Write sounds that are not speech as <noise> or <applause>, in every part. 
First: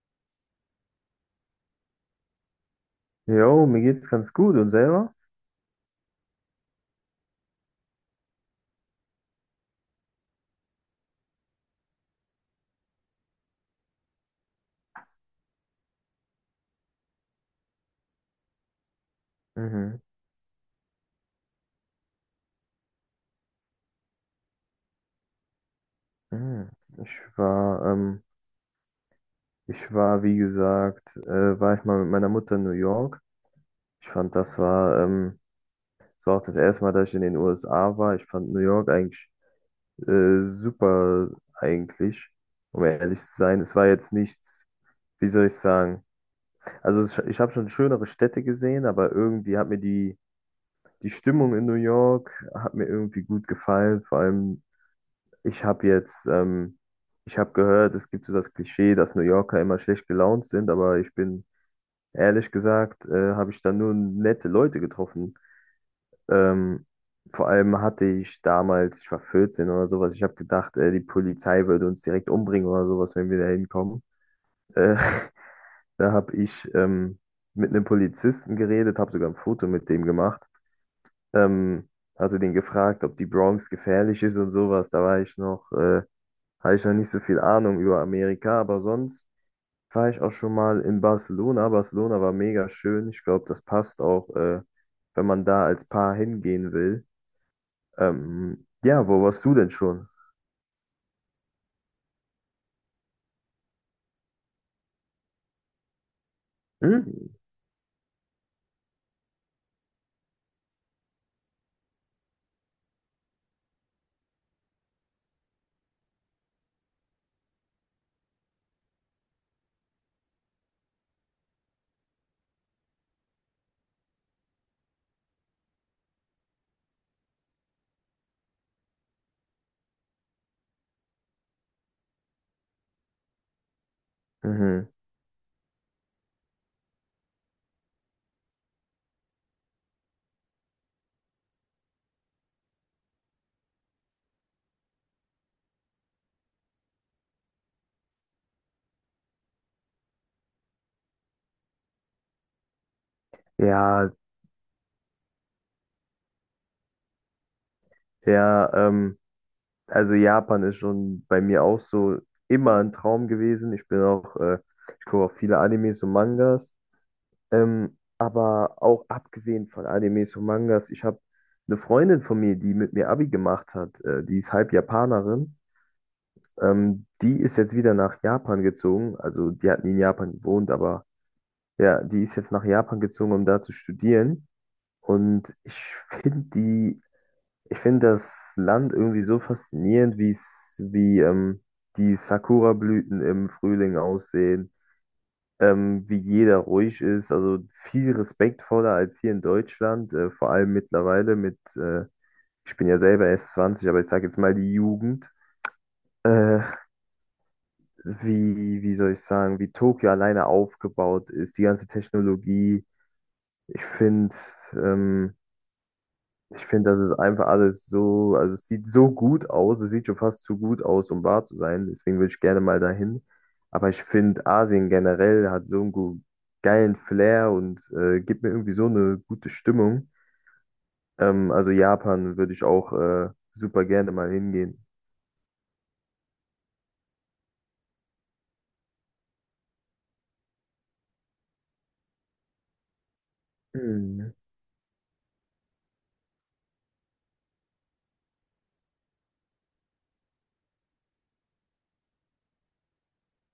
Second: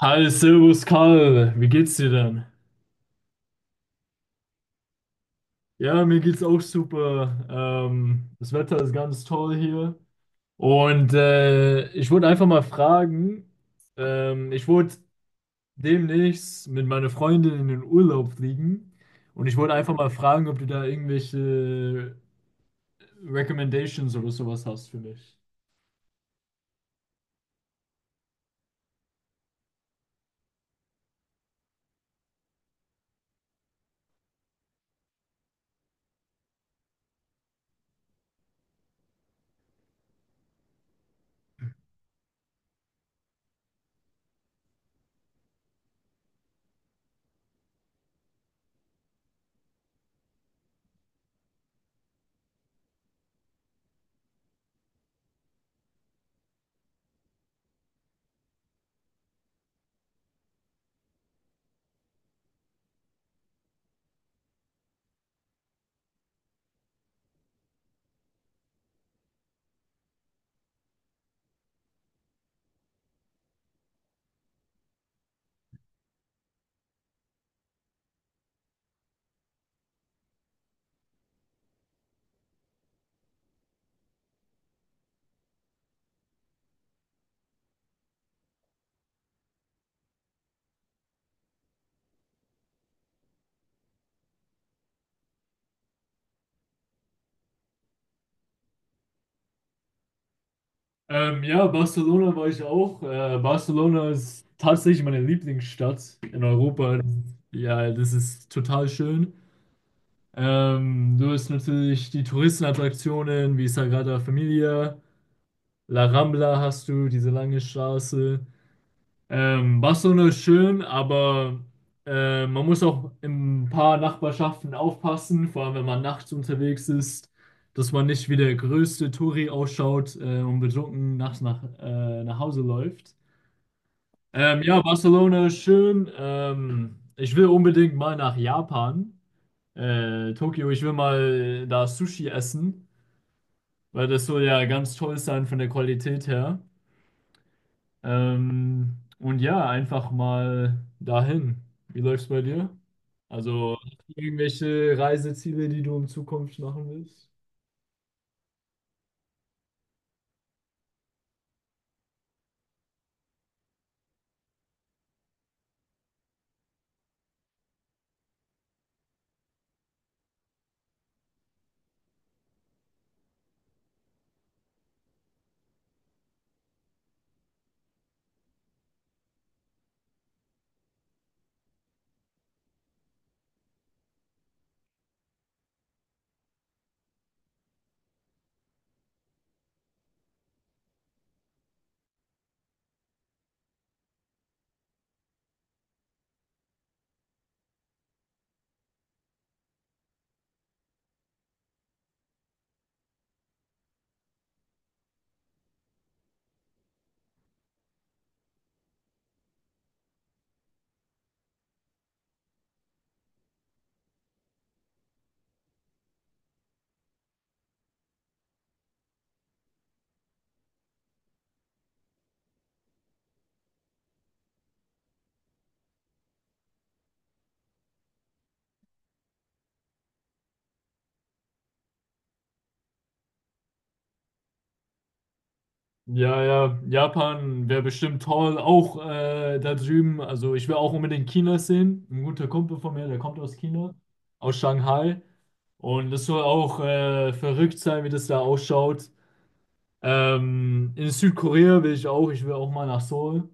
Hi, Servus Karl, wie geht's dir denn? Jo, mir geht's ganz gut und selber? Ja, mir geht's auch super. Das Wetter ist ganz toll hier. Und ich wollte einfach mal fragen, ich wollte demnächst mit meiner Freundin in den Urlaub fliegen. Und ich wollte einfach Mhm. mal fragen, ob du da irgendwelche Recommendations oder sowas hast für mich. Mhm. Ich war, ähm, ich war, wie gesagt, war ich mal mit meiner Mutter in New York. Ich fand, das war auch das erste Mal, dass ich in den USA war. Ich fand New York eigentlich super, eigentlich, um ehrlich zu sein. Es war jetzt nichts, wie soll ich sagen? Ich habe schon schönere Städte gesehen, aber irgendwie hat mir die Stimmung in New York hat mir irgendwie gut gefallen. Vor allem Ich habe jetzt, ähm, ich habe gehört, es gibt so das Klischee, dass New Yorker immer schlecht gelaunt sind, aber ich bin ehrlich gesagt, habe ich da nur nette Leute getroffen. Ähm, Vor allem hatte ich damals, ich war 14 oder sowas, ich habe gedacht, die Polizei würde uns direkt umbringen oder sowas, wenn wir da hinkommen. Äh, <laughs> da habe ich mit einem Polizisten geredet, habe sogar ein Foto mit dem gemacht. Ähm, Hatte den gefragt, ob die Bronx gefährlich ist und sowas. Da war ich noch. Habe ich noch nicht so viel Ahnung über Amerika, aber sonst war ich auch schon mal in Barcelona. Barcelona war mega schön. Ich glaube, das passt auch, wenn man da als Paar hingehen will. Ja, wo warst du denn schon? Ja, Barcelona war ich auch. Barcelona ist tatsächlich meine Lieblingsstadt in Europa. Hm? Ja, das ist total schön. Du hast natürlich die Touristenattraktionen wie Sagrada Familia, La Rambla hast du, diese lange Straße. Barcelona ist schön, aber man muss auch in ein paar Nachbarschaften aufpassen, vor allem wenn man nachts unterwegs ist, dass man nicht wie der größte Touri ausschaut und betrunken nachts nach Hause läuft. Ja, Mhm. Barcelona ist schön. Ich will unbedingt mal nach Japan, Tokio, ich will mal da Sushi essen, weil das soll ja ganz toll sein von der Qualität her. Und ja, einfach mal dahin. Wie läuft's bei dir? Also hast Ja, du irgendwelche Reiseziele, die du in Zukunft machen willst? ja, also Japan ist schon bei mir auch so immer ein Traum gewesen. Ich gucke auch viele Animes und Mangas. Aber auch abgesehen von Animes und Mangas, ich habe eine Freundin von mir, die mit mir Abi gemacht hat, die ist halb Japanerin. Die ist jetzt wieder nach Japan gezogen. Also die hat nie in Japan gewohnt, aber ja, die ist jetzt nach Japan gezogen, um da zu studieren. Und ich finde die, ich finde das Land irgendwie so faszinierend, wie die Sakura-Blüten im Frühling aussehen, wie jeder ruhig ist, also viel respektvoller als hier in Deutschland, vor allem mittlerweile mit, ich bin ja selber erst 20, aber ich sage jetzt mal die Jugend, äh, wie, wie soll ich sagen, wie Tokio alleine aufgebaut ist, die ganze Technologie, ich finde, ähm, ich finde, das ist einfach alles so, also es sieht so gut aus, es sieht schon fast zu gut aus, um wahr zu sein. Deswegen würde ich gerne mal dahin. Aber ich finde, Asien generell hat so einen geilen Flair und gibt mir irgendwie so eine gute Stimmung. Also Japan würde ich auch super gerne mal hingehen. Ja, ja, Japan wäre bestimmt toll. Auch da drüben, also ich will auch unbedingt China sehen. Ein guter Kumpel von mir, der kommt aus China, Hm. aus Shanghai. Und das soll auch verrückt sein, wie das da ausschaut. In Südkorea will ich auch, ich will auch mal nach Seoul.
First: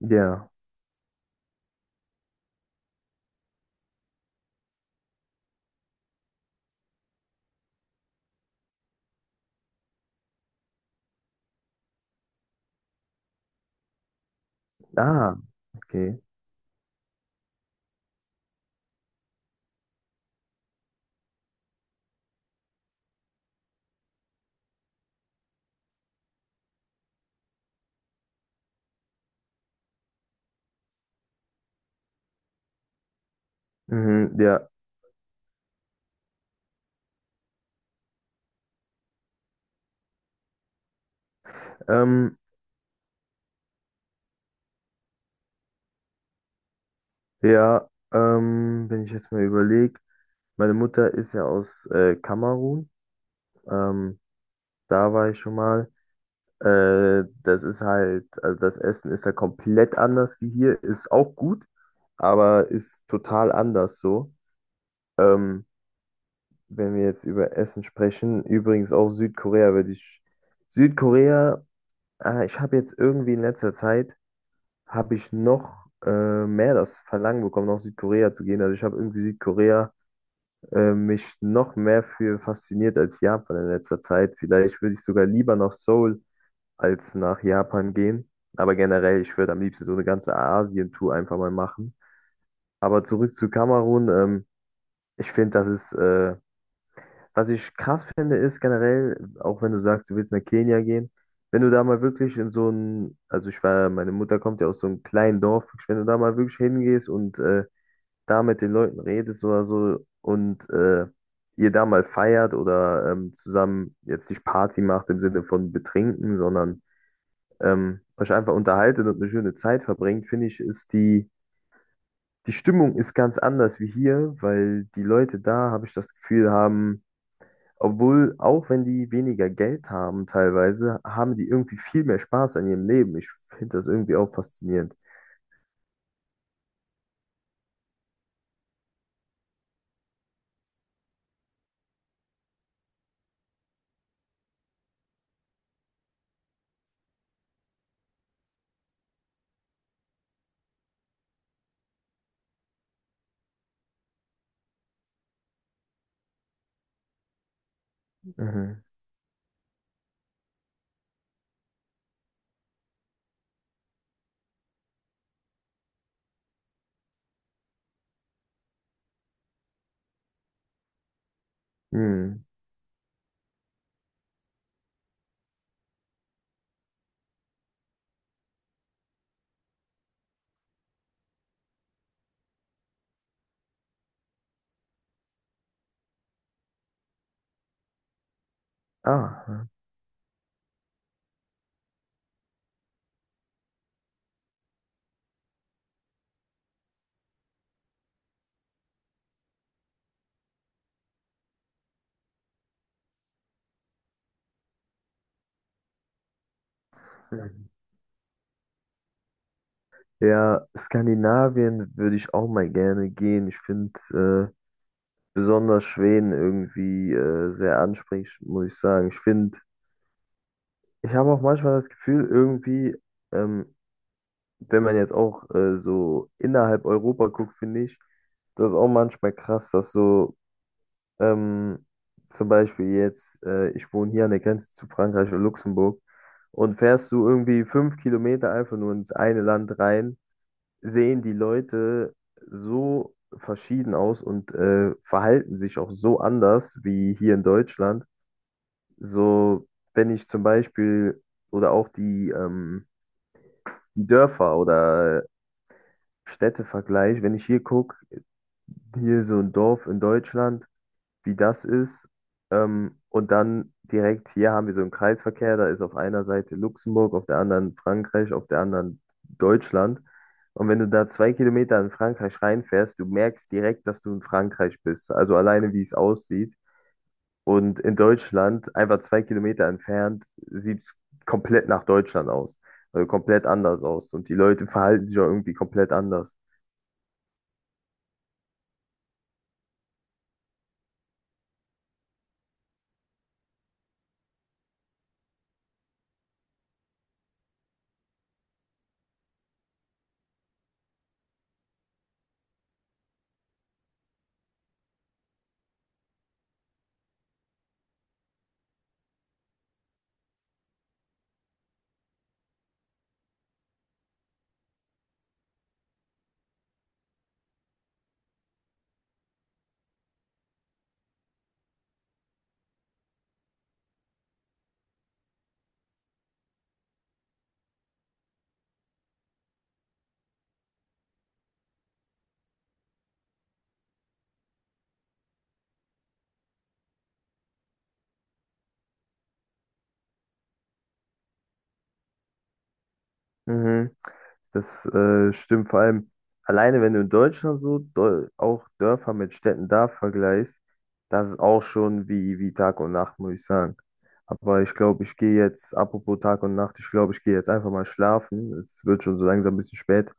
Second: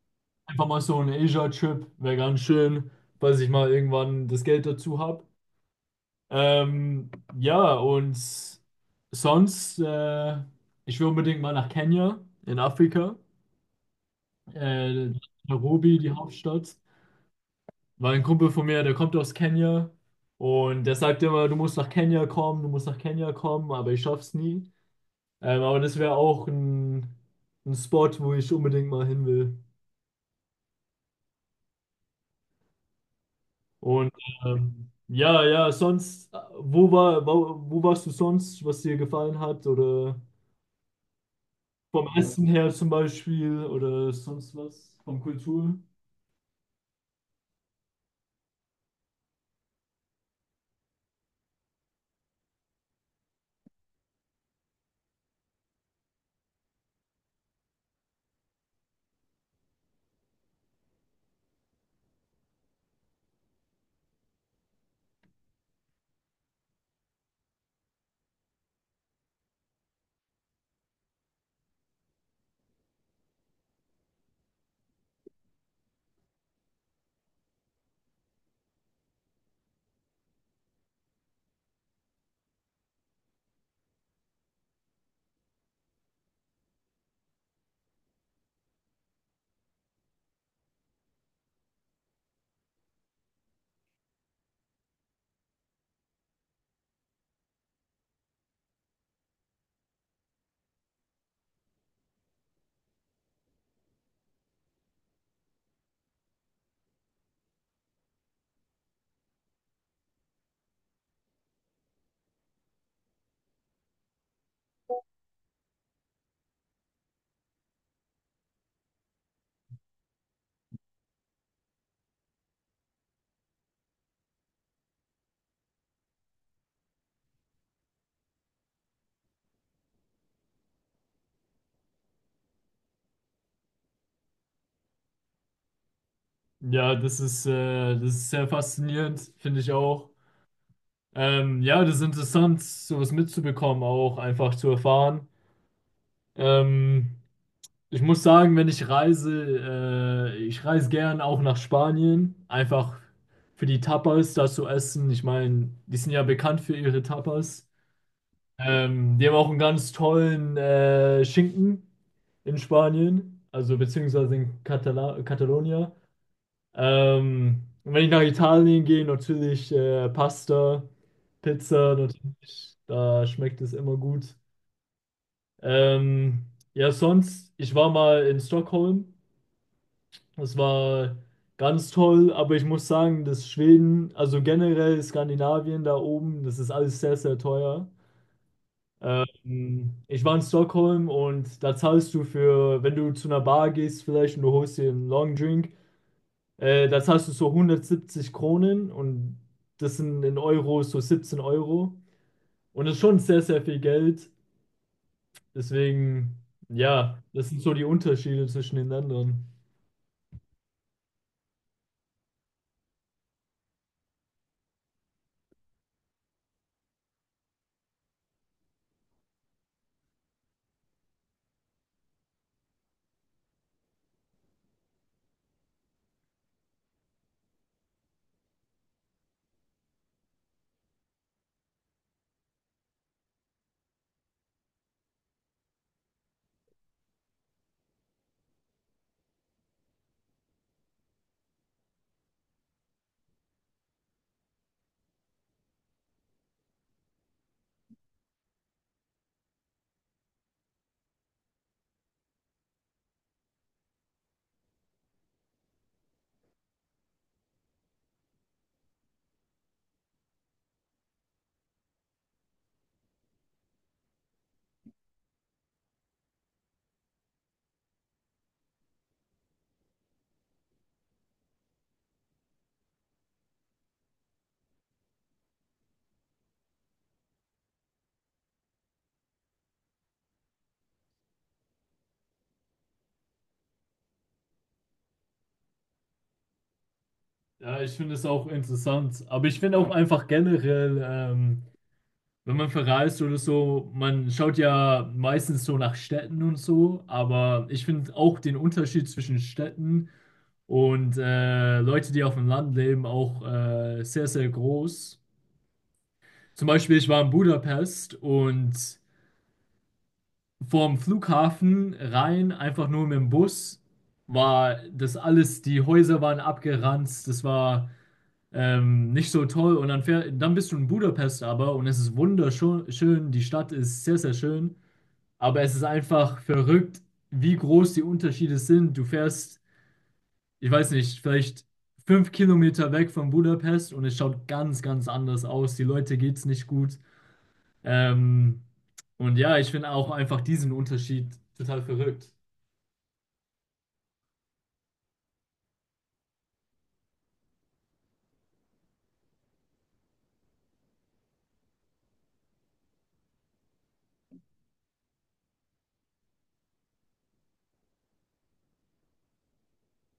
Ja. Einfach mal so ein Asia-Trip, wäre ganz schön, falls ich mal irgendwann das Geld dazu habe. Ähm, ja, und sonst, ich will unbedingt mal nach Kenia in Afrika, äh, Ah, Nairobi, die okay. Hauptstadt, weil ein Kumpel von mir, der kommt aus Kenia und der sagt immer, du musst nach Kenia kommen, du musst nach Kenia kommen, aber ich schaff's nie. Aber das wäre auch ein Spot, wo ich unbedingt mal hin will. Und Mhm, ja. ja, ja, sonst, wo warst du sonst, was dir gefallen hat? Oder vom Ähm, Essen her zum Beispiel oder sonst was? Vom Kultur? ja, Wenn ich jetzt mal überlege, meine Mutter ist ja aus Kamerun. Ähm, Da war ich schon mal. Das ist halt, also das Essen ist ja halt komplett anders wie hier, ist auch gut, aber ist total anders so. Ähm, Wenn wir jetzt über Essen sprechen, übrigens auch Südkorea, Südkorea, ich habe jetzt irgendwie in letzter Zeit, habe ich noch mehr das Verlangen bekommen, nach Südkorea zu gehen. Also ich habe irgendwie Südkorea, mich noch mehr für fasziniert als Japan in letzter Zeit. Vielleicht würde ich sogar lieber nach Seoul als nach Japan gehen. Aber generell, ich würde am liebsten so eine ganze Asien-Tour einfach mal machen. Aber zurück zu Kamerun, ich finde, was ich krass finde, ist generell, auch wenn du sagst, du willst nach Kenia gehen, wenn du da mal wirklich in so ein, also ich war, meine Mutter kommt ja aus so einem kleinen Dorf, wenn du da mal wirklich hingehst und da mit den Leuten redest oder so und ihr da mal feiert oder zusammen jetzt nicht Party macht im Sinne von betrinken, sondern euch einfach unterhaltet und eine schöne Zeit verbringt, finde ich, die Stimmung ist ganz anders wie hier, weil die Leute da, habe ich das Gefühl, haben, obwohl, auch wenn die weniger Geld haben teilweise, haben die irgendwie viel mehr Spaß an ihrem Leben. Ich finde das irgendwie auch faszinierend. Ja, das ist sehr faszinierend, finde ich auch. Ja, das ist interessant, sowas mitzubekommen, auch einfach zu erfahren. Ähm, Ich muss sagen, wenn ich reise, ich reise gern auch nach Spanien, einfach für die Tapas da zu essen. Ich meine, die sind ja bekannt für ihre Tapas. Mhm. Die haben auch einen ganz tollen Schinken in Spanien, also beziehungsweise in Katala Catalonia. Und wenn ich nach Italien gehe, natürlich Pasta, Pizza, Hm. natürlich, da schmeckt es immer gut. Ähm, ja, sonst, ich war mal in Stockholm. Es war ganz toll, aber ich muss sagen, dass Schweden, also generell Skandinavien da oben, das ist alles sehr, sehr teuer. Ah. Ich war in Stockholm und da zahlst du wenn du zu einer Bar gehst vielleicht und du holst dir einen Long Drink, da zahlst du so 170 Kronen und das sind in Euro so 17 Euro. Und das ist schon sehr, sehr viel Geld. Deswegen, ja, das sind Mhm. so die Unterschiede zwischen den Ländern. Ja, Skandinavien würde ich auch mal gerne gehen. Ich finde besonders Schweden irgendwie sehr ansprechend, muss ich sagen. Ich habe auch manchmal das Gefühl, irgendwie, ähm, wenn man jetzt auch so innerhalb Europa guckt, finde ich, das ist auch manchmal krass, dass so ähm, zum Beispiel jetzt, ich wohne hier an der Grenze zu Frankreich und Luxemburg und fährst du irgendwie 5 Kilometer einfach nur ins eine Land rein, sehen die Leute so verschieden aus und verhalten sich auch so anders wie hier in Deutschland. So, wenn ich zum Beispiel oder auch die Dörfer oder Städte vergleiche, wenn ich hier gucke, hier so ein Dorf in Deutschland, wie das ist, und dann direkt hier haben wir so einen Kreisverkehr, da ist auf einer Seite Luxemburg, auf der anderen Frankreich, auf der anderen Deutschland. Und wenn du da 2 Kilometer in Frankreich reinfährst, du merkst direkt, dass du in Frankreich bist. Also alleine, wie es aussieht. Und in Deutschland, einfach 2 Kilometer entfernt, sieht es komplett nach Deutschland aus. Also komplett anders aus. Und die Leute verhalten sich auch irgendwie komplett anders. Ja, ich finde es auch interessant. Aber ich finde auch einfach generell, wenn man verreist oder so, man schaut ja meistens so nach Städten und so. Aber ich finde auch den Unterschied zwischen Städten und Leute, die auf dem Land leben, auch sehr, sehr groß. Zum Beispiel, ich war in Budapest und vorm Flughafen rein, einfach nur mit dem Bus, war das alles, die Häuser waren abgeranzt, das war nicht so toll. Und dann, dann bist du in Budapest aber und es ist wunderschön. Schön. Die Stadt ist sehr, sehr schön. Aber es ist einfach verrückt, wie groß die Unterschiede sind. Du fährst, ich weiß nicht, vielleicht 5 km weg von Budapest und es schaut ganz, ganz anders aus. Die Leute geht's nicht gut. Ähm, und ja, ich finde auch einfach diesen Unterschied total verrückt. Mhm. Das stimmt vor allem alleine, wenn du in Deutschland so Dol auch Dörfer mit Städten da vergleichst, das ist auch schon wie Tag und Nacht, muss ich sagen. Aber ich glaube, ich gehe jetzt, apropos Tag und Nacht, ich glaube, ich gehe jetzt einfach mal schlafen. Es wird schon so langsam ein bisschen spät.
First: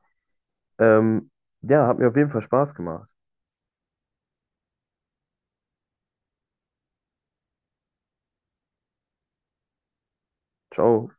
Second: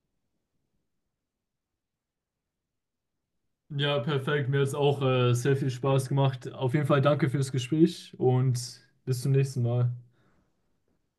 Ähm, ja, hat mir auf jeden Fall Spaß gemacht. Ja, perfekt. Mir hat es auch sehr viel Spaß gemacht. Auf jeden Fall danke fürs Gespräch und bis zum nächsten Mal. Ciao.